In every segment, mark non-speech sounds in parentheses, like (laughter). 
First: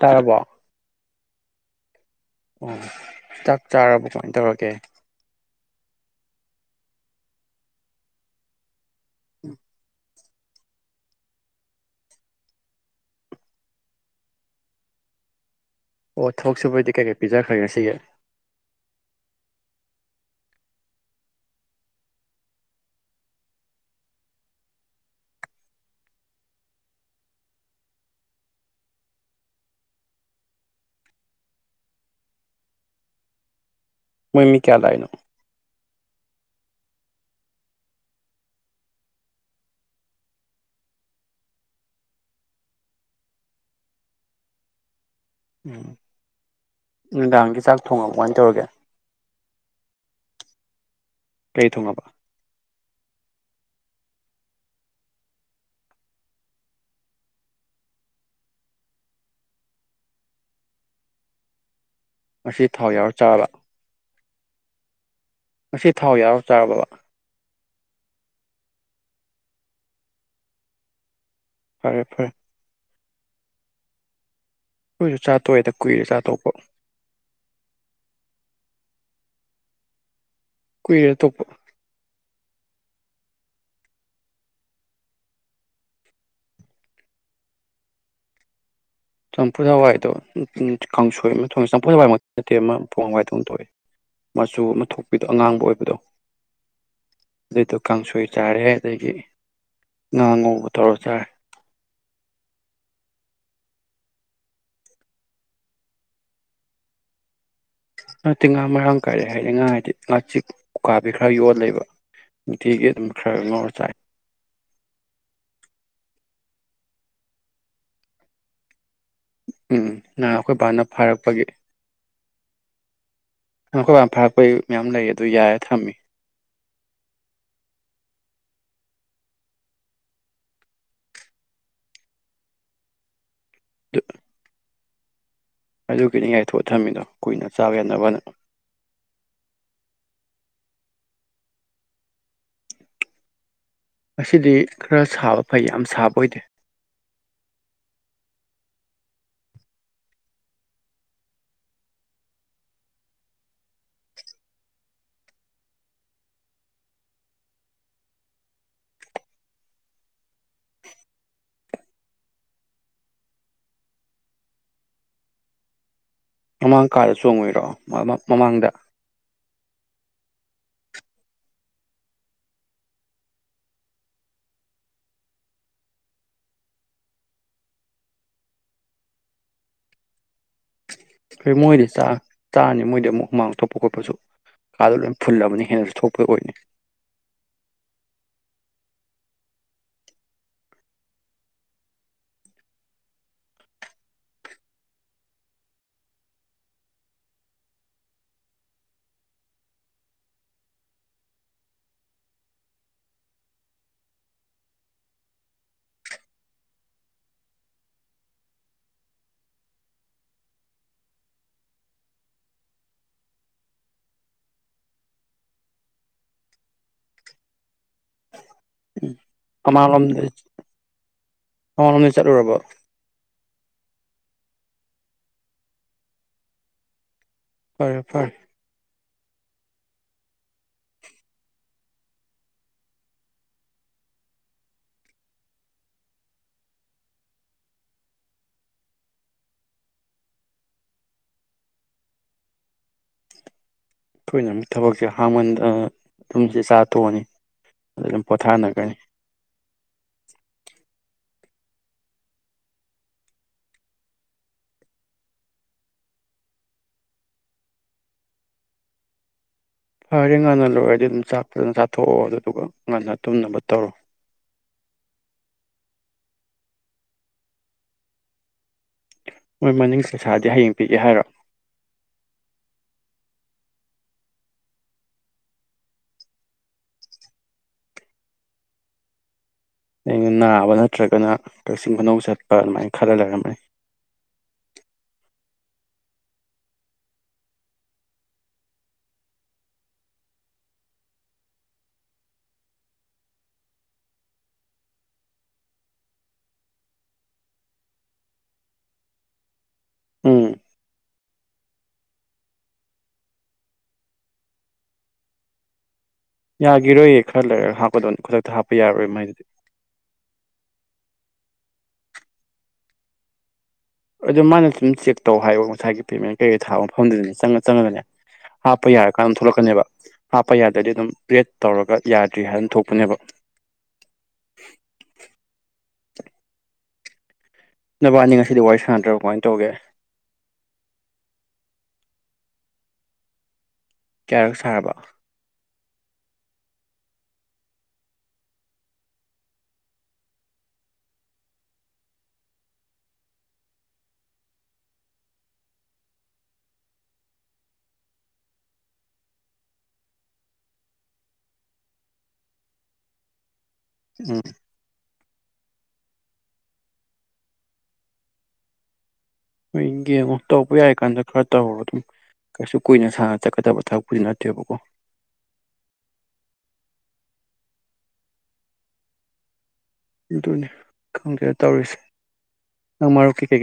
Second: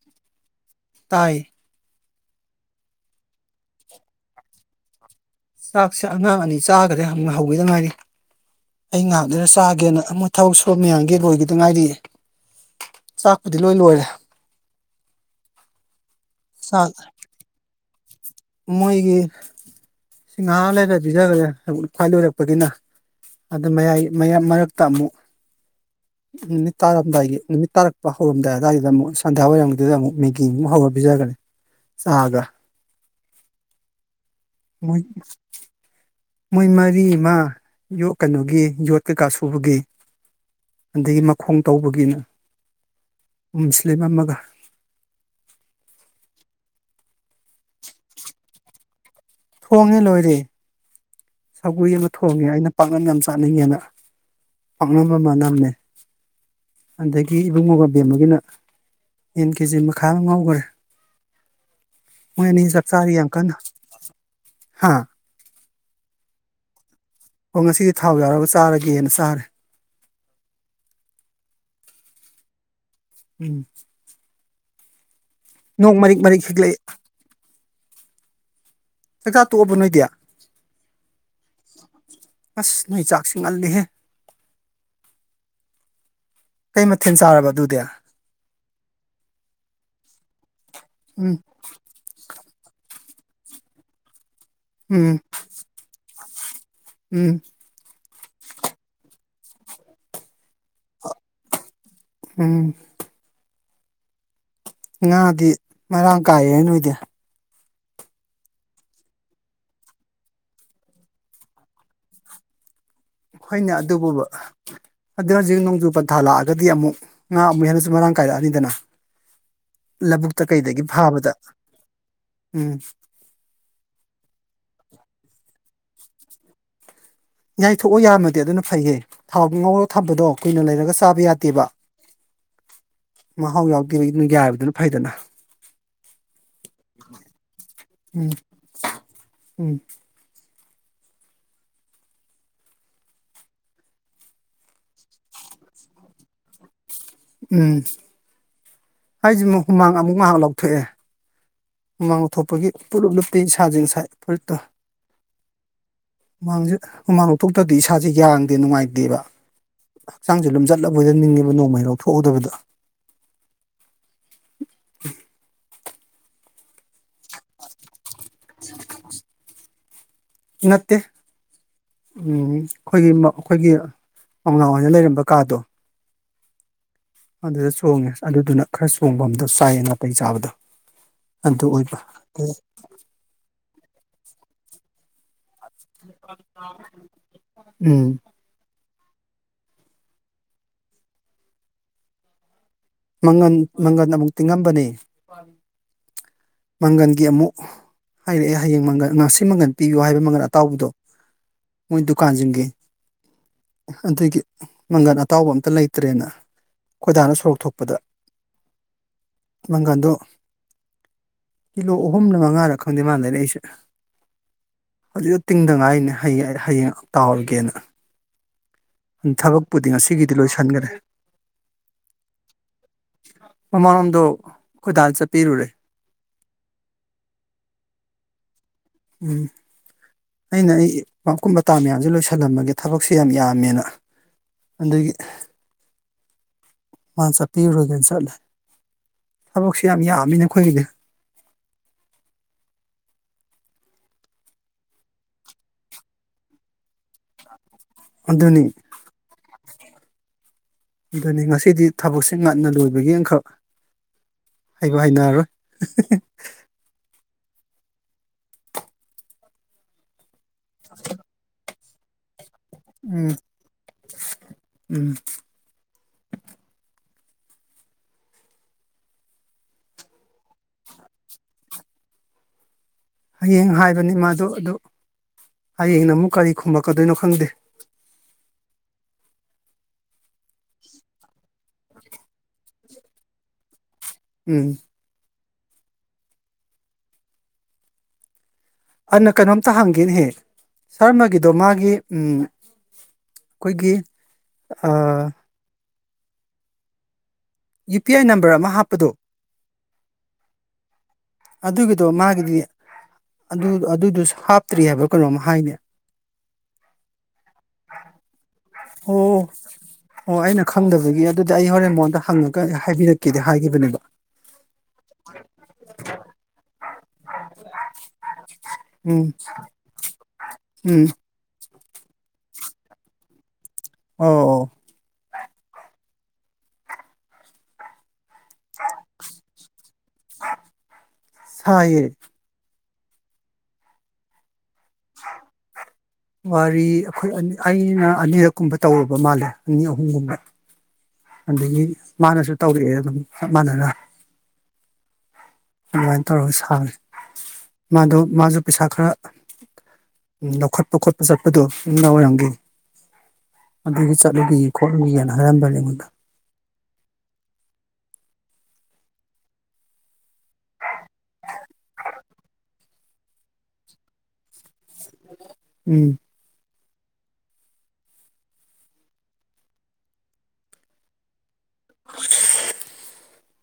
ꯇꯥꯔꯕꯣ ꯇꯥꯏ ꯑꯣ ꯆꯥꯛ ꯆꯥꯔꯕꯣ ꯀꯃꯥꯏ ꯇꯧꯔꯒꯦ ꯆꯥꯛꯁꯦ ꯑꯉꯥꯡ ꯑꯅꯤ ꯆꯥꯒꯔꯦ ꯍꯧꯒꯤꯗꯉꯥꯏꯔꯤ ꯑꯩ ꯉꯥꯏꯍꯥꯛ ꯂꯩꯔ ꯆꯥꯒꯦꯅ ꯑ ꯃꯣꯏ ꯊꯕꯛ ꯁꯣ ꯃꯌꯥꯝꯒꯤ ꯂꯣꯏꯒꯤꯗꯉꯥꯏꯔꯤꯌꯦ ꯆꯥꯛꯄꯨꯗꯤ ꯂꯣꯏ ꯂꯣꯏꯔꯦ ꯑꯣ ꯊꯕꯛ ꯆꯥꯛ ꯁꯨꯕꯩꯗꯤ ꯀꯩ ꯀꯩ ꯄꯤꯖꯈ꯭ꯔꯦ ꯉꯁꯤꯒꯤ ꯃꯣꯏꯒꯤ ꯁꯤꯡꯍꯥ ꯂꯩꯔ ꯄꯤꯖꯒꯔꯦ ꯈ꯭ꯋꯥꯏ ꯂꯣꯏꯔꯛꯄꯗꯤꯅ ꯑꯗꯥ ꯃꯌꯥꯏ ꯃ ꯃꯔꯛꯇ ꯑꯃꯨꯛ ꯅꯨꯃꯤꯠ ꯇꯥꯔꯝꯗꯥꯏꯒꯤ ꯅꯨꯃꯤꯠ ꯇꯥꯔꯛꯄ ꯍꯧꯔꯝꯗꯥꯏ ꯑꯗꯨꯋꯥꯏꯗ ꯑꯃꯨꯛ ꯁꯟꯗ꯭ꯋꯥ ꯑꯣꯏꯔꯝꯗꯨꯗ ꯑꯃꯨꯛ ꯃꯦꯒꯤ ꯑꯃꯨꯛ ꯍꯧꯔ ꯄꯤꯖꯒꯔꯦ ꯆꯥꯒ ꯃꯣꯏꯃꯤ ꯀꯌꯥ ꯃꯣꯏ ꯂꯥꯛꯏꯅꯣ ꯃꯣꯏ ꯃꯔꯤ ꯑꯃꯥ ꯌꯣ ꯀꯩꯅꯣꯒꯤ ꯌꯣꯠꯀꯩꯀꯥꯁꯨꯕꯒꯤ ꯑꯗꯩ ꯃꯈꯣꯡ ꯇꯧꯕꯒꯤꯅ ꯃꯨꯁꯂꯤꯝ ꯑꯃꯒ ꯎꯝ ꯅꯨꯡꯗꯥꯡꯒꯤ ꯆꯥꯛ ꯊꯣꯡꯉꯕꯣ ꯀꯃꯥꯏꯟ ꯇꯧꯔꯒꯦ ꯊꯣꯡꯉꯦ ꯂꯣꯏꯔꯦ ꯀꯩ ꯁꯧꯒ꯭ꯔꯤ ꯊꯣꯡꯉꯕ ꯑꯃ ꯊꯣꯡꯉꯦ ꯑꯩꯅ ꯄꯥꯛꯅ ꯌꯥꯝ ꯆꯥꯅꯤꯡꯉꯦꯅ ꯄꯥꯛꯅꯕ ꯑꯃ ꯅꯝꯃꯦ ꯑꯗꯒꯤ ꯏꯕꯨꯡꯉꯣ ꯒ ꯕꯦꯝꯃꯒꯤꯅ ꯌꯦꯟ ꯀꯦꯖꯤ ꯃꯈꯥ ꯉꯧꯈ꯭ꯔꯦ ꯃꯣꯏ ꯉꯁꯤ ꯑꯅꯤ ꯆꯥꯛ ꯊꯥꯎ ꯌꯥꯎꯔ ꯆꯥꯔꯤ ꯌꯥꯝ ꯆꯥꯔꯕ ꯀꯟꯅ ꯍꯥꯥ ꯉꯁꯤ ꯊꯥꯎ ꯌꯥꯎꯔ ꯆꯥꯔꯕꯕꯥ ꯍꯣꯏ ꯉꯁꯤꯗꯤ ꯊꯥꯎ ꯌꯥꯎꯔꯒ ꯆꯥꯔꯒꯦꯅ ꯆꯥꯔꯦ ꯐꯔꯦ ꯐꯔꯦ ꯎꯝ ꯍꯣꯏꯁꯨ ꯆꯠ ꯅꯣꯡ ꯃꯔꯤꯛ ꯃꯔꯤꯛ ꯍꯤꯛꯂꯛꯏ ꯆꯥꯛ ꯆꯥ ꯇꯣꯛꯑꯕ ꯅꯣꯏꯗꯤ ꯀꯨꯏꯔꯦ ꯇꯣꯛꯄ ꯑꯁ ꯅꯣꯏ ꯆꯥꯛꯁꯤ ꯉꯜꯂꯤꯍꯦ ꯀꯩ ꯃꯊꯦꯜ ꯆꯥꯔꯕ ꯑꯗꯨꯗꯤ ꯆꯝꯐꯨꯠ ꯍꯋꯥꯏꯗꯣ ꯀꯥꯡꯁꯣꯏ ꯎꯝ ꯑꯃ ꯊꯣꯡꯉ ꯆꯝꯐꯨꯠ ꯍꯋꯥꯏꯃꯛꯇꯤ ꯅꯠꯇꯦ ꯑꯃ ꯄꯣꯡꯍꯋꯥꯏ ꯊꯣꯛꯗꯣꯛꯏ ꯃꯆꯨ ꯑꯃ ꯎꯝ ꯊꯣꯛꯄꯤꯗꯣ ꯑꯉꯥꯡꯕ ꯑꯣꯏꯕꯗꯣ ꯎꯝ ꯑꯗꯨ ꯇꯣ ꯀꯥꯡꯁꯣꯏ ꯆꯥꯔꯦ ꯑꯗꯩꯗꯤ ꯉꯥ ꯉꯧꯕ ꯇꯧꯔ ꯆꯥꯔꯦ ꯎꯝ ꯉꯥꯗꯤ ꯃꯔꯥꯡ ꯀꯥꯏꯌꯦ ꯅꯣꯏꯗꯤ ꯅꯠꯇꯦ ꯉꯥ ꯃꯔꯥꯡ ꯀꯥꯏꯔꯦ ꯍꯥꯏꯗꯤ ꯉꯥ ꯍꯥꯏꯗꯤ ꯉꯥ ꯆꯦꯛ ꯎꯀꯥꯕꯤ ꯈꯔ ꯌꯣꯜꯂꯦꯕ ꯅꯨꯡꯇꯤꯒꯤ ꯑꯗꯨꯝ ꯈꯔ ꯉꯧꯔ ꯍꯣꯏꯅꯦ ꯆꯥꯏ ꯑꯗꯨꯕꯨꯕ ꯑꯗꯨꯛ ꯍꯧꯖꯤꯛ ꯅꯣꯡꯖꯨ ꯄꯟꯊꯥ ꯂꯛ ꯑꯒꯗꯤ ꯑꯃꯨꯛ ꯉꯥ ꯑꯃꯨꯛ ꯍꯦꯟꯅꯁꯨ ꯃꯔꯥꯡ ꯀꯥꯏꯔꯛꯑꯅꯤꯗꯅ ꯎꯝ ꯅ ꯂꯧꯕꯨꯛꯇ ꯑꯩꯈꯣꯏꯕꯥꯅ ꯀꯩꯗꯒꯤ ꯐꯥꯕꯗ ꯐꯥꯔꯛꯄꯒꯤ ꯎꯝ ꯅ ꯑꯩꯈꯣꯏ ꯕꯥ ꯐꯥꯔꯛꯄꯒꯤ ꯃꯌꯥꯝ ꯂꯩ ꯑꯗꯨ ꯌꯥꯏ ꯊꯝꯃꯤ ꯌꯥꯏꯊꯣꯛꯑꯣ ꯌꯥꯝꯃꯗꯤ ꯑꯗꯨꯅ ꯐꯩꯌꯦ ꯊꯥꯎ ꯉꯧꯔ ꯊꯝꯕꯗꯣ ꯀꯨꯏꯅ ꯂꯩꯔꯒ ꯆꯥꯕ ꯌꯥꯗꯦꯕ ꯃꯥ ꯍꯧ ꯌꯥꯎꯗꯦ ꯑꯗꯨ ꯌꯥꯏ ꯍꯥꯏꯕꯗꯨꯅ ꯐꯩꯗꯅ ꯑꯗꯨꯒꯤꯅꯤ ꯌꯥꯏꯊꯣꯛ ꯊꯝꯃꯤꯅꯣ ꯀꯨꯏꯅ ꯆꯥꯕ ꯌꯥꯅꯕ ꯎꯝ ꯎꯝ ꯉꯁꯤꯗꯤ ꯈꯔ ꯁꯥꯕ ꯐꯩ ꯌꯥꯝ ꯁꯥꯕ ꯑꯣꯏꯗꯦ ꯎꯝ ꯍꯥꯏꯖꯤꯃꯨꯛ ꯍꯨꯃꯥꯡ ꯑꯃꯨꯛ ꯉꯥꯏꯍꯥꯛ ꯂꯧꯊꯣꯛꯑꯦ ꯍꯨꯃꯥꯡ ꯂꯧꯊꯣꯛꯄꯒꯤ ꯄꯨꯂꯞ ꯂꯨꯞꯄꯤ ꯏꯁꯥꯁꯤ ꯉꯁꯥꯏ ꯐꯨꯔꯤꯠꯇꯨ ꯍꯨꯃꯥꯡꯁꯤ ꯍꯨꯃꯥꯡ ꯂꯧꯊꯣꯛꯇ꯭ꯔꯗꯤ ꯏꯁꯥꯁꯦ ꯌꯥꯡꯗꯦ ꯅꯨꯡꯉꯥꯏꯇꯦꯕ ꯍꯛꯆꯥꯡꯁꯦ ꯂꯨꯝꯖꯟ ꯂꯕꯣꯏꯗ ꯅꯤꯡꯉꯦꯕ ꯅꯣꯡꯃꯩ ꯂꯧꯊꯣꯛꯍꯧꯗꯕꯗ ꯃꯃꯥꯡ ꯀꯥꯗ ꯆꯣꯡꯉꯨꯏꯔꯣ ꯃꯃꯥꯡꯗ ꯅꯠꯇꯦ ꯎꯝ ꯑꯩꯈꯣꯏꯒꯤ ꯑꯩꯈꯣꯏꯒꯤ ꯑꯣꯏꯅ ꯂꯩꯔꯝꯕ ꯀꯥꯗꯣ ꯑꯗꯨꯗ ꯆꯣꯡꯉꯦ ꯑꯗꯨꯗꯨꯅ ꯈꯔ ꯆꯣꯡꯐꯝ ꯗꯣ ꯆꯥꯏꯌꯦ ꯅꯥꯇꯩꯩ ꯆꯥꯕꯗꯣ ꯑꯗꯨꯣꯏ ꯑꯗꯨ ꯃꯣꯏꯗꯤ ꯑꯣꯏꯕ ꯆꯥꯔꯅꯤ ꯃꯣꯏꯗꯤ ꯑꯃꯨꯛ ꯍꯨꯃꯥꯡ ꯇꯣꯛꯞꯄ ꯈꯣꯠꯄꯁꯨ ꯀꯥꯗ ꯂꯣꯏꯅ ꯐꯨꯜꯂꯕꯅꯤ ꯍꯦꯟꯅꯁꯨ ꯊꯣꯛꯄ ꯑꯣꯏꯅꯤ ꯎꯝ ꯃꯪꯒꯟ ꯃꯪꯒꯟ ꯑꯃꯨꯛ ꯇꯤꯡꯉꯝꯕꯅꯦ ꯃꯪꯒꯟꯒꯤ ꯑꯃꯨꯛ ꯍꯥꯏꯔꯛꯑꯦ ꯍꯌꯦꯡ ꯃꯪꯒꯟ ꯉꯁꯤ ꯃꯪꯒꯟ ꯄꯤꯕꯤꯌꯨ ꯍꯥꯏꯕ ꯃꯪꯒꯟ ꯑꯇꯥꯎꯕꯗꯣ ꯃꯣꯏ ꯗꯨꯀꯥꯟꯁꯤꯡꯒꯤ ꯑꯗꯨꯗꯒꯤ ꯃꯪꯒꯟ ꯑꯇꯥꯎꯕ ꯑꯝꯇ ꯂꯩꯇ꯭ꯔꯦꯅ ꯈꯣꯏꯗꯥꯅ ꯁꯣꯔꯣꯛ ꯊꯣꯛ ꯄꯗ ꯃꯪꯒꯟꯗꯣ ꯀꯤꯂꯣ ꯑꯍꯨꯝꯅ ꯃꯉꯥꯔ ꯈꯪꯗꯦ ꯃꯥꯜꯂꯔꯛ ꯑꯩꯁꯦ ꯍꯧꯖꯤꯛꯗ ꯇꯤꯡꯗꯉꯥꯏꯅꯦꯡ ꯍꯌꯦꯡ ꯇꯥꯎꯔꯒꯦꯅ ꯎꯝ ꯊꯕꯛꯄꯨꯗꯤ ꯃꯃꯥꯡꯂꯣꯝꯗ ꯉꯁꯤꯒꯤꯗꯤ ꯂꯣꯏꯁꯤꯟꯈ꯭ꯔꯦ ꯃꯃꯥꯡꯂꯣꯝꯗ ꯆꯠꯂꯨꯔꯕꯣ ꯃꯃꯥꯂꯣꯝꯗꯣ ꯀꯣꯏꯗꯥꯜ ꯆ ꯄꯤꯔ ꯎꯔꯦ ꯐꯔꯦ ꯐꯔꯦ ꯎꯝ ꯑꯩꯅ ꯑꯩ ꯄꯀꯨꯝ ꯃꯇꯇꯥ ꯃꯌꯥꯝꯁꯦ ꯂꯣꯏꯁꯤꯜꯂꯝꯃꯒꯦ ꯊꯕꯛꯁꯦ ꯌꯥꯝ ꯌꯥꯝꯃꯦꯅ ꯑꯗꯨꯗꯒꯤ ꯃꯥ ꯆꯠꯄꯤꯔꯨꯔꯨꯔꯒꯦꯅ ꯆꯠꯂꯦ ꯊꯕꯛꯁ ꯌꯥꯝ ꯌꯥꯝꯃꯤꯅ ꯑꯩꯈꯣꯏꯒꯤꯗꯤ ꯑꯩꯈꯣꯏꯅꯨꯛ ꯊꯕꯛꯁꯦ ꯍꯥꯡꯃꯟ ꯑꯗꯨꯨꯝꯁꯦ ꯆꯥ ꯊꯣꯛꯑꯅꯤ ꯑꯗꯨ ꯑꯗꯨꯝ ꯑꯗꯨꯅꯤ ꯄꯣꯊꯥꯅꯒꯅꯤ ꯑꯗꯨꯅꯤ ꯉꯁꯤꯗꯤ ꯊꯕꯛꯁꯦ ꯉꯟꯅ ꯂꯣꯏꯕꯒꯤ ꯑꯃꯈꯛ ꯍꯥꯏꯕ ꯍꯥꯏꯅꯔꯔꯣꯏ ꯍ ꯇꯦꯡꯅ ꯂꯣꯏ ꯍꯥꯏꯗꯤ ꯑꯗꯨꯝ ꯆꯥꯛ ꯊꯣꯛꯑꯣ ꯑꯗꯨꯗꯨꯒ ꯉꯟꯅ ꯎꯝ ꯇꯨꯝꯅꯕ ꯇꯧꯔꯣ ꯎꯝ ꯃꯣꯏ ꯃꯅꯤꯡ ꯄꯩꯁꯥꯗꯤ ꯍꯌꯦꯡ ꯄꯤꯒꯦ ꯍꯥꯏꯔꯣꯑꯣ ꯍꯌꯦꯡ ꯍꯥꯏꯕꯅꯤ ꯃꯥꯗꯣ ꯑꯗꯨ ꯍꯌꯦꯡꯅ ꯑꯃꯨꯛ ꯀꯔꯤ ꯈꯨꯝꯃꯛꯀꯗꯣꯏꯅꯣ ꯈꯪꯗꯦ ꯑꯩꯅ ꯅꯥꯕ ꯅꯠꯇ꯭ꯔꯒꯅ ꯀꯛꯆꯤꯡ ꯈꯨꯅꯧ ꯆꯠꯄ ꯑꯗꯨꯃꯥꯏꯅ ꯈꯔ ꯂꯩꯔꯝꯃꯦ ꯎꯝ ꯑꯟꯅ ꯀꯩꯅꯣꯝꯇ ꯍꯪꯒꯦꯅꯍꯦꯛ ꯁꯥꯔꯃꯒꯤꯗꯣ ꯃꯥꯒꯤ ꯑꯩꯈꯣꯏꯒꯤ ꯌꯨ ꯄꯤ ꯑꯥꯏ ꯅꯝꯕꯔ ꯑꯃ ꯍꯥꯞꯄꯗꯣ ꯎꯝ ꯑꯗꯨꯒꯤꯗꯣ ꯃꯥꯒꯤꯗꯤ ꯑꯗꯨꯗꯨꯁꯨ ꯍꯥꯞꯇ꯭ꯔꯤ ꯍꯥꯏꯕ ꯀꯩꯅꯣꯝꯃ ꯍꯥꯏꯅꯦ ꯌꯥꯈꯤꯔꯣꯏꯌꯦ ꯈꯔ ꯂꯩꯔꯒ ꯍꯥꯞꯀꯗꯣꯏꯅꯤ ꯈꯨꯗꯛꯇ ꯍꯥꯄꯄꯤ ꯑꯣ ꯑꯣ ꯑꯩꯅ ꯈꯪꯗꯕꯒꯤ ꯑꯗꯨꯗꯤ ꯑꯩ ꯍꯣꯔꯦꯟ ꯃꯣꯟꯗ ꯍꯪꯉꯒ ꯍꯥꯏꯕꯤꯔꯛꯀꯗꯦ ꯍꯥꯏ ꯑꯗꯨ ꯃꯥꯅ ꯑꯗꯨꯝ ꯆꯦꯛ ꯇꯧ ꯍꯥꯏꯌ ꯉꯁꯥꯏꯒꯤ ꯄꯦꯃꯦꯟ ꯀꯩꯀꯩ ꯊꯥꯕ ꯃꯐꯝꯗꯨꯗꯅꯦ ꯆꯪꯉ ꯆꯪꯉꯒꯅꯦ ꯍꯥꯞꯄ ꯌꯥꯔꯀꯥꯟꯗ ꯎꯝ ꯑꯗꯨꯝ ꯊꯣꯛꯂꯛꯀꯅꯦꯕ ꯍꯥꯞꯄ ꯌꯥꯗ꯭ꯔꯗꯤ ꯎꯝ ꯑꯗꯨꯝ ꯕ꯭ꯔꯦꯗ ꯇꯧꯔꯒ ꯌꯥꯗ꯭ꯔꯤ ꯍꯥꯏꯅ ꯊꯣꯛꯄꯅꯦꯕ ꯑꯣ ꯑꯣ ꯅꯕꯥꯅꯤꯉꯁꯤ ꯁꯤꯗꯤ ꯋꯥꯔꯤ ꯁꯥꯟꯅꯗ꯭ꯔꯕ ꯀꯃꯥꯏꯅ ꯇꯧꯒꯦ ꯁꯥꯏꯌꯦ ꯀꯌꯥꯔꯛ ꯁꯥꯔꯕ ꯋꯥꯔꯤ ꯑꯩꯈꯣꯏ ꯑꯩꯅ ꯑꯅꯤꯔꯛꯀꯨꯝꯕ ꯇꯧꯔꯨꯕ ꯃꯥꯜꯂꯦ ꯑꯅꯤ ꯑꯍꯨꯝꯒꯨꯝꯕ ꯑꯗꯒꯤ ꯃꯥꯅꯁꯨ ꯇꯧꯔꯛꯑꯦ ꯑꯗꯨꯝ ꯆꯞ ꯃꯅꯅ ꯑꯗꯨꯃꯥꯏꯅ ꯇꯧꯔꯒ ꯁꯥꯔꯦ ꯃꯥꯗꯣ ꯃꯥꯁꯨ ꯄꯩꯁꯥ ꯈꯔ ꯂꯧꯈꯠꯄ ꯈꯣꯠꯄ ꯆꯠꯄꯗꯣ ꯌꯅꯨꯡꯗ ꯑꯣꯏꯔꯝꯒꯦ ꯑꯗꯨꯒꯤ ꯎꯝ ꯆꯠꯂꯨꯕꯤ ꯈꯣꯠꯂꯨꯒꯅ ꯑꯂꯥꯝꯕ ꯂꯩꯅꯤꯕ꯫ ꯍꯣꯏ ꯌꯦꯡꯉꯣ ꯇꯧꯕ ꯌꯥꯔꯤ ꯀꯥꯟꯗ ꯈꯔ ꯇꯧꯔꫭ ꯑꯗꯨꯝ ꯀꯩꯁꯨ ꯀꯨꯏꯅ ꯁꯅ ꯆꯠꯀꯗꯕ ꯊꯕꯛꯄꯨꯗꯤ ꯅꯠꯇꯦꯕꯀꯣ꯫ ꯎꯝ꯫ ꯑꯗꯨꯅꯤ ꯈꯪꯗ‌ꯦ꯫ ꯇꯧꯔꯤꯁꯤ ꯅꯪꯃꯨꯞꯀꯤ꯫ ꯊꯦ꯫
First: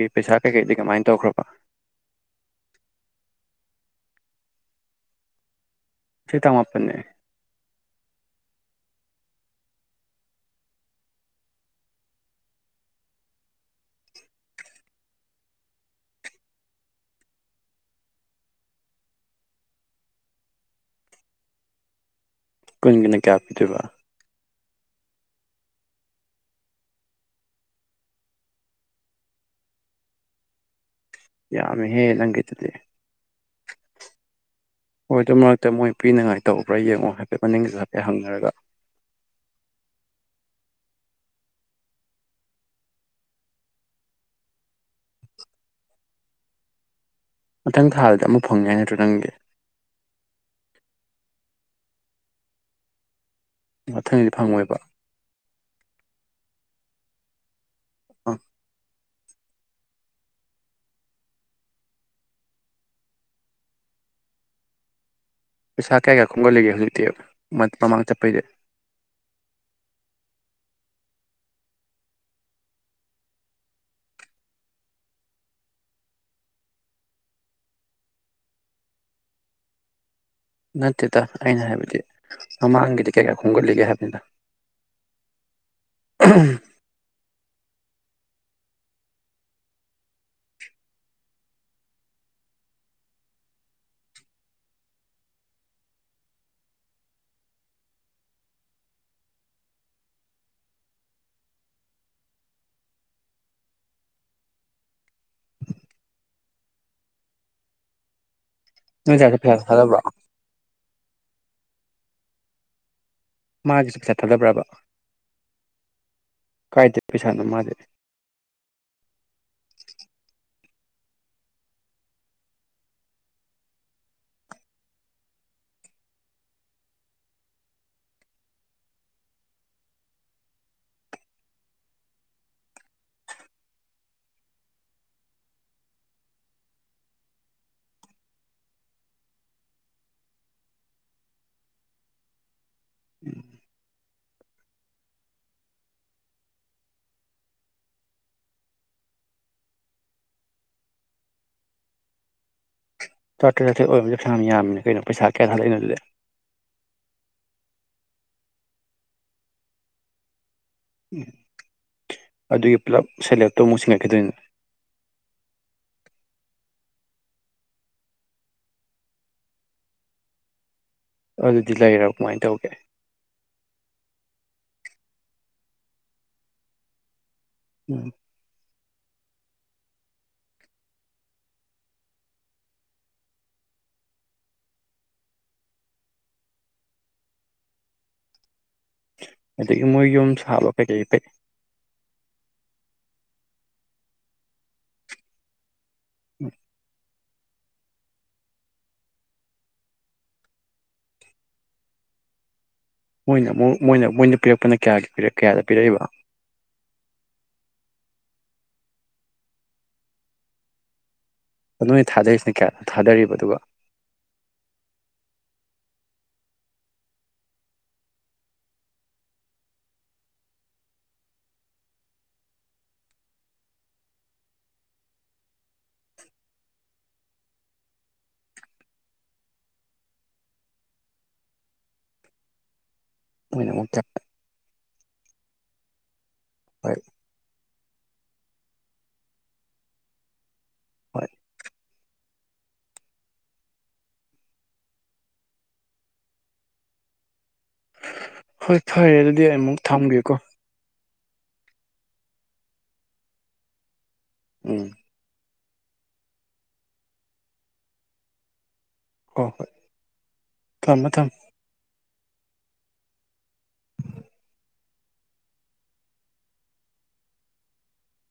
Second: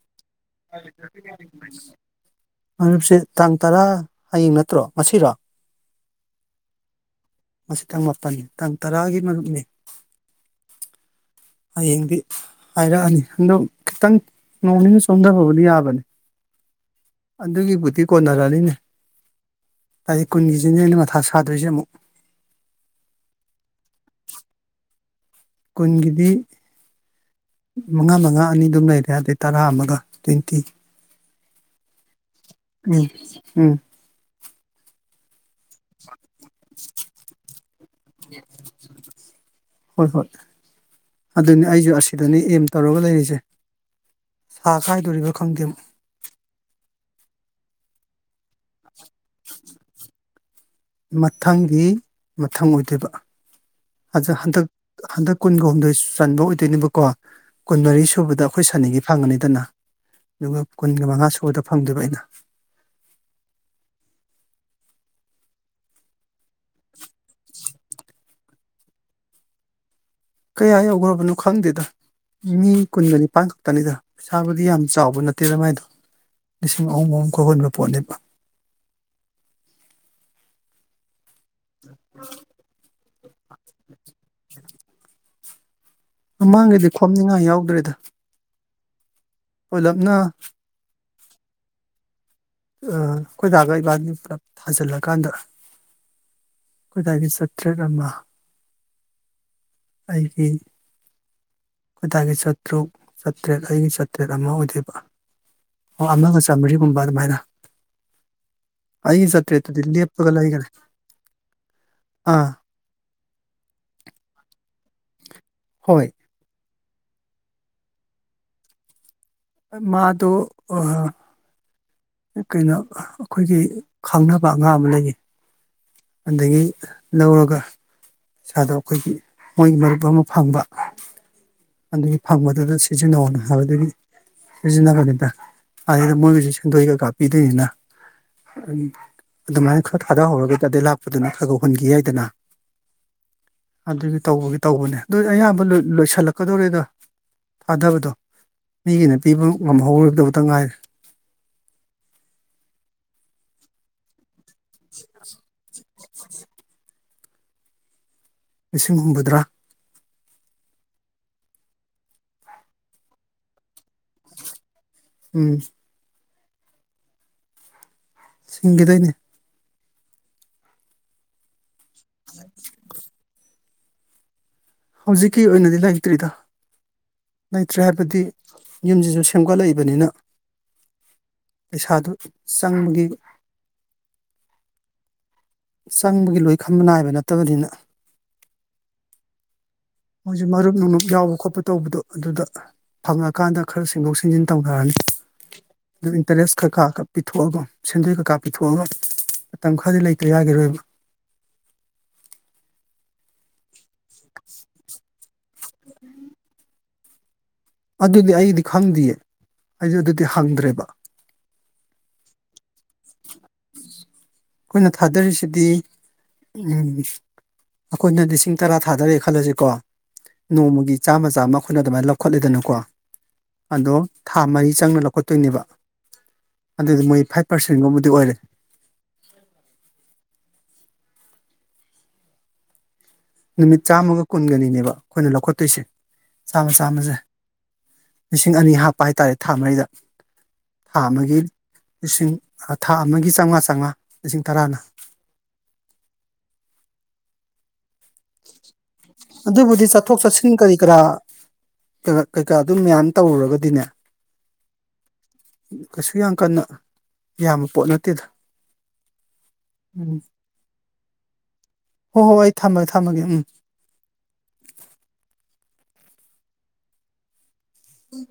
ꯃꯔꯨꯞꯁ‌ꯦ ꯇꯥꯡ ꯇꯔꯥ꯫ ꯍꯌꯦꯡ ꯅꯠꯇ꯭ꯔꯣ ꯉꯁꯤꯔꯣ꯫ ꯁꯤ ꯇꯥꯡꯃꯄꯟꯅ‌ꯦ꯫ ꯉꯁꯤ ꯇꯥꯡ ꯃꯥꯄꯜꯅꯤ ꯇꯥꯡ ꯇꯔꯥꯒꯤ ꯃꯔꯨꯞꯅꯤ꯫ ꯍꯌꯦꯡꯗꯤ ꯍꯥꯏꯔꯛꯑꯅꯤ ꯑꯗꯣ ꯈꯤꯇꯪ ꯅꯣꯡꯅꯤꯅꯤ ꯆꯣꯟꯗꯕꯕꯨꯗꯤ ꯌꯥꯕꯅꯤ꯫ ꯑꯗꯨꯒꯤꯕꯨꯗꯤ ꯀꯣꯟꯅꯔꯅꯤꯅꯦ ꯇꯥꯔꯤꯛ ꯀꯨꯟꯒꯤꯁꯤꯅꯦ ꯑꯩꯅ ꯃꯊꯥ ꯁꯥꯗꯣꯏꯁꯦ ꯑꯃꫭꯛ꯫ ꯀꯨꯟꯒꯤꯅ ꯀꯌꯥ ꯄꯤꯗꯣꯏꯕ꯫ ꯀꯨꯟꯒꯤꯗꯤ꯫ ꯃꯉꯥ ꯃꯉꯥ ꯑꯅꯤꯗꯨꯝ ꯂꯩꯔꯦ ꯑꯗꯩ ꯇꯔꯥ ꯑꯃꯒ ꯇꫭꯟꯏꯇꯤ꯫ ꯌꯥꯃ‌ꯦ ꯍꯦ ꯅꯪꯒꯤ꯫ ꯎꯝ ꯎꯝ꯫ ꯍꯣꯏ ꯑꯗꯨ ꯃꯔꯛꯇ ꯃꯣꯏ ꯄꯤꯅꯉꯥꯏ꯫ ꯇꯧꯕ꯭ꯔꯥ ꯌꯦꯡꯉꯣ ꯍꯥꯏꯐꯦꯠ ꯃꯅꯤꯡꯒꯤꯁꯨ ꯍꯥꯏꯐꯦꯠ ꯍꯪꯅꯔꯒ꯫ ꯍꯣꯏ ꯍꯣꯏ ꯑꯗꯨꯅꯤ ꯑꯩꯁꯨ ꯑꯁꯤꯗꯅꯤ ꯑꯦꯝ ꯇꯧꯔꯒ ꯂꯩꯔꯤꯁꯦ ꯁꯥ ꯈꯥꯏꯗꯣꯔꯤꯕ꯭ꯔꯥ ꯈꯪꯗꯦ ꯑꯃꯨꯛ꯫ ꯃꯊꯪ ꯊꯥꯗꯗꯤ ꯑꯃꯨꯛ ꯐꯪꯉꯦ ꯍꯥꯏ꯫ ꯅꯪꯒꯤ꯫ ꯃꯊꯪꯗꯤ ꯃꯊꯪ ꯑꯣꯏꯗꯣꯏꯕ꯫ ꯃꯊꯪꯗꯤ ꯑꯗ ꯍꯟꯗꯛ ꯐꯪꯉꯣꯏꯕ ꯍꯟꯗꯛ ꯀꯨꯟꯒ ꯍꯨꯝꯗꯣꯏ ꯆꯟꯕ ꯑꯣꯏꯗꯣꯏꯅꯦꯕꯀꯣ꯫ ꯀꯨꯟꯃꯔꯤ ꯑ ꯁꯨꯕꯗ ꯑꯈꯣꯏ ꯁꯥꯟꯅꯒꯤ꯫ ꯐꯪꯒꯅꯤꯗꯅ ꯑꯗꯨꯒ ꯀꯨꯟꯒ ꯃꯉꯥ ꯁꯨꯕꯗ ꯐꯪꯗꫭꯏꯕ ꯑꯩꯅ꯫ ꯄꯩꯁꯥ ꯀ꯭ꯌꯥꯒ꯭ꯔꯥꯅꫭ꯫ ꯈꯣꯒꯠꯂꯒꯦ ꯍꯧꯖꯤꯛꯇꯤ ꯃꯃꯥꯡꯗ ꯆꯠꯄꯩꯗꯤ꯫ ꯀꯌꯥ ꯌꯧꯒ꯭ꯔꯕꯅꯣ ꯈꯪꯗꯦꯗ ꯃꯤ ꯀꯨꯟꯒ ꯅꯤꯄꯥꯟ ꯈꯛꯇꯅꯤꯗ ꯄꯩꯁꯥꯕꯨꯗꯤ ꯌꯥꯝ ꯆꯥꯎꯕ ꯅꯠꯇꯦꯗ ꯃꯥꯏꯗꯣ ꯂꯤꯁꯤꯡ ꯑꯍꯨꯝ ꯑꯍꯨꯝ ꯈꯛ ꯍꯨꯟꯕ ꯄꯣꯠꯅꯦꯕ꯫ ꯅꯠꯇꯦ꯫ ꯗ ꯑꯩꯅ ꯍꯥꯏꯕꯗꯤ ꯃꯃꯥꯡꯒꯤꯗꯤ ꯀꯩ ꯀꯌꯥ ꯈꯣꯝꯒꯠꯂꯤꯒꯦ ꯍꯥꯏꯕꯅꯤꯅ꯫ ꯃꯃꯥꯡꯒꯩꯗꯤ ꯈꯣꯝꯅꯤꯡꯉꯥꯏ ꯌꯥꯎꯗ꯭ꯔꯦ꯫ ꯗ꯫ ꯄꯨꯂꯞꯅ꯫ ꯑꯈꫭꯏ ꯗꯥꯒ ꯏꯕꯥꯅꯤ ꯄꯨꯂꯞ ꯊꯥꯖꯤꯜꯂꯛꯀꯥꯟꯗ ꯑꯈꯣꯏ ꯗꯥꯒꯤ ꯆꯥꯇ꯭ꯔꯦꯠ ꯑꯃ꯫ ꯑꯩꯒꯤ ꯈꫭꯏꯗꯥꯒꯤ ꯆꯥꯇ꯭ꯔꯨꯛ ꯆꯥꯇ꯭ꯔꯦꯠ ꯑꯩꯒꯤ ꯆꯥꯇ꯭ꯔꯦꯠ ꯑꯃ ꯑꯣꯏꯗꯥꯏꯕ ꯑꯣ ꯑꯃꯒ ꯆꯥꯝꯃꯔꯤꯒꯨꯝꯕ ꯑꯗꯨꯃꯥꯏꯅ꯫ ꯅꯣꯏ ꯑꯩꯒꯤ ꯗꯥꯁꯨ ꯄꯩꯁꯥ ꯆꯥꯇ꯭ꯔ‌ꯦꯠꯇꯨꯗꯤ ꯊꯥꯗꯕ꯭ꯔꯣ ꯂ‌ꯦꯞꯄꯒ ꯂꯩꯒꯔ‌ꯦ꯫ ꯑꯥ꯫ ꯃꯥꯒꯤꯁꯨ ꯄꯩꯁꯥ ꯊꯥꯗꯕ꯭ꯔꯕ꯫ ꯍꯣꯏ ꯀꯥꯏꯗꯦ ꯄꯩꯁꯥꯅ ꯃꯥꯗꯦ ꯃꯥꯗꯣ ꯑꯍꯣ ꯀꯩꯅꯣ ꯑꯩꯈꯣꯏꯒꯤ ꯈꯪꯅꯕ ꯑꯉꯥꯡ ꯑꯃ ꯂꯩꯌꯦ ꯑꯗꯒꯤ ꯂꯧꯔꯒ ꯏꯁꯥꯗꯣ ꯑꯩꯈꯣꯏꯒꯤ ꯃꯣꯏꯒꯤ ꯃꯔꯨꯞ ꯑꯃ ꯐꯪꯕ ꯑꯗꯨꯒꯤ ꯐꯪꯕꯗꯨꯗ ꯁꯤꯖꯤꯟꯅꯧꯅꯦ ꯍꯥꯏꯕꯒꯤ ꯁꯤꯖꯤꯟꯅꯕꯅꯤꯗ ꯑꯗꯨꯩꯗ ꯃꯣꯏꯒꯤꯁꯨ ꯁꯁꯤꯡꯗꯣꯏꯒ ꯀꯥꯞꯄꯤꯗꯣꯏꯅꯤꯅ ꯑꯗꯨꯃꯥꯏꯅ ꯈꯔ ꯊꯥꯗꯍꯧꯔꯒꯗꯤ ꯑꯗꯩ ꯂꯥꯛꯄꯗꯨꯅ ꯈꯔꯒ ꯍꯨꯟꯈꯤ ꯌꯥꯏꯗꯅ ꯑꯗꯨꯒꯤ ꯇꯧꯕꯒꯤ ꯇꯧꯕꯅꯦ ꯑꯗꯨ ꯑꯌꯥꯝꯕ ꯂꯣꯏꯁꯤꯜꯂꯄ ꯀꯀꯗꯧꯔꯦꯗ ꯊꯥꯗꯕꯗꯣ ꯃꯤꯒꯤꯅ ꯄꯤꯕ ꯉꯝꯍꯧꯔꯗꯕꯗ ꯉꯥꯏꯔꯦ ꯆꯇ ꯑꯣꯏ ꯄꯩꯁꯥ ꯑꯃ ꯌꯥꯝꯃꯤꯅ ꯀꯩꯅꯣ ꯄꯩꯁꯥ ꯀꯌꯥ ꯈꯔ ꯂꯩꯅ ꯑꯗꯨꯗ ꯂꯤꯁꯤꯡ ꯍꯨꯝꯐꯨꯇꯔꯥ ꯎꯝ ꯑꯗꯨꯒꯤ ꯄꯨꯂꯞ ꯁꯦꯂꯦꯛꯛꯇꯧ ꯑꯃꯨꯛ ꯁꯤꯉꯠꯈꯤꯗꯣꯏꯅꯦ ꯎꯝ ꯁꯤꯁꯤꯡꯒꯗꯅꯦ ꯑꯗꯨ ꯗꯤ ꯂꯩꯔꯕꯣ ꯀꯃꯥꯏꯅ ꯇꯧꯒꯦ ꯍꯧꯖꯤꯛꯀꯤ ꯑꯣꯏꯅꯗꯤ ꯂꯩꯇ꯭ꯔꯤꯗ ꯂꯩꯇ꯭ꯔꯦ ꯎꯝ ꯍꯥꯏꯕꯗꯤ ꯌꯨꯝꯁꯤꯁꯨ ꯁꯦꯝꯒꯠꯂꯛꯏꯕꯅꯤꯅ ꯄꯩꯁꯥꯗꯨ ꯆꯪꯕꯒꯤ ꯆꯪꯕꯒꯤ ꯂꯣꯏ ꯈꯝꯕ ꯅꯥꯏꯕ ꯅꯠꯇꯕꯅꯤꯅ (unintelligible) ꯌꯨꯝ ꯃꯣꯏꯁꯨꯦ ꯁꯥꯕ ꯃꯔꯨꯞ ꯀꯩꯀꯩ ꯅꯨꯡꯞ ꯄꯩ ꯌꯥꯎꯕ ꯈꯣꯠꯄ ꯇꯧꯕꯗꯣ ꯑꯗꯨꯗ ꯐꯪꯉꯀꯥꯟꯗ ꯈꯔ ꯁꯦꯝꯦꯡꯗꯣꯛ ꯁꯦꯝꯦꯡꯖꯤꯟ ꯇꯧꯅꯔꯅꯤ ꯏꯟꯇꯔꯦꯁ ꯈꯥ ꯈ ꯄꯤꯊꯣꯛꯑꯒ ꯁꯦꯟꯗꯣꯏ ꯀꯀꯥ ꯄꯤꯊꯣꯛꯑꯒ ꯃꯇꯝ ꯈꯔꯗꯤ ꯂꯩꯇ꯭ꯔ ꯌꯥꯈꯤꯔꯣꯏꯕ ꯃꯣꯏꯅ ꯑꯃꯨꯛ ꯃꯣꯏꯅ ꯃꯣꯏꯅ ꯄꯤꯔꯛꯄꯅ ꯀꯌꯥꯒꯤ ꯄꯔ ꯀꯌꯥꯗ ꯄꯤꯔꯛꯏꯕ ꯑꯗꯨꯗꯤ ꯑꯩꯗꯤ ꯈꯪꯗꯌꯦ ꯑꯩꯗꯤ ꯑꯗꯨꯗꯤ ꯍꯪꯗ꯭ꯔꯦꯕ ꯅꯣꯏ ꯊꯥꯗꯔꯤꯁꯤꯅ ꯀꯌꯥꯅ ꯊꯥꯗꯔꯤꯕ ꯑꯗꯨꯒ ꯑꯩꯈꯣꯏꯅ ꯊꯥꯗꯔꯤꯁꯤꯗꯤ ꯑꯩꯈꯣꯏꯅ ꯂꯤꯁꯤꯡ ꯇꯔꯥ ꯊꯥꯗꯔꯦ ꯈꯜꯂꯁꯤꯀꯣ ꯅꯣꯡꯃꯒꯤ ꯆꯥꯝꯃ ꯆꯥꯝꯃ ꯑꯩꯈꯣꯏꯅ ꯑꯗꯨꯃꯥꯏꯅ ꯂꯧꯈꯠꯂꯤꯗꯅꯀꯣ ꯑꯗꯣ ꯊꯥ ꯃꯔꯤ ꯆꯪꯅ ꯂꯧꯈꯠꯇꯣꯏꯅꯦꯕ ꯑꯗꯨꯗꯤ ꯃꯣꯏ ꯐꯥꯏꯚ ꯄꯥꯔꯁꯦꯟꯒꯨꯝꯕꯗꯤ ꯑꯣꯏꯔꯦ ꯃꯣꯏꯅ ꯅꯨꯃꯤꯠ ꯑꯃꯨꯛ ꯀꯌꯥ? ꯆꯥꯝꯃꯒ ꯀꯨꯟꯒꯅꯤꯅꯦꯕ ꯑꯩꯈꯣꯏꯅ ꯂꯧꯈꯠꯇꯣꯏꯁꯦ ꯆꯥꯝꯃ ꯍꯣꯏ ꯆꯥꯝꯃꯁꯦ ꯂꯤꯁꯤꯡ ꯑꯅꯤ ꯍꯥꯞꯄ ꯍꯥꯏꯇꯥꯔꯦ ꯊꯥ ꯃꯔꯤꯗ ꯊꯥ ꯍꯣꯏ ꯑꯃꯒꯤ ꯂꯤꯁꯤꯡ ꯊꯥ ꯑꯃꯒꯤ ꯆꯥꯝꯃꯉꯥ ꯆꯥꯝꯃꯉꯥ ꯂꯤꯁꯤꯡ ꯇꯔꯥꯅ ꯍꯣꯏ ꯐꯔꯦ ꯑꯗꯨꯗꯤ ꯑꯩ ꯑꯃꯨꯛ ꯑꯗꯨꯕꯨꯗꯤ ꯆꯠꯊꯣꯛ ꯊꯝꯒꯦꯀꯣ ꯆꯠꯁꯤꯟ ꯀꯔꯤ ꯀꯔꯥ ꯀꯩꯀꯥ ꯑꯗꯨꯝ ꯃꯅ ꯇꯧꯔꯨꯔꯒꯗꯤꯅꯦ ꯎꯝ ꯀꯩꯁꯨ ꯌꯥꯝ ꯀꯟꯅ ꯌꯥꯝꯕ ꯄꯣꯠ ꯅꯠꯇꯦꯗ ꯍꯣꯏ ꯍꯣꯏ ꯎꯝ ꯊꯝꯃꯦ ꯊꯝꯃꯦ ꯍꯣꯏ ꯍꯣꯏ ꯑꯩ ꯊꯝꯃꯒꯦ ꯊꯝꯃꯒꯦ ꯎꯝ ꯎꯝ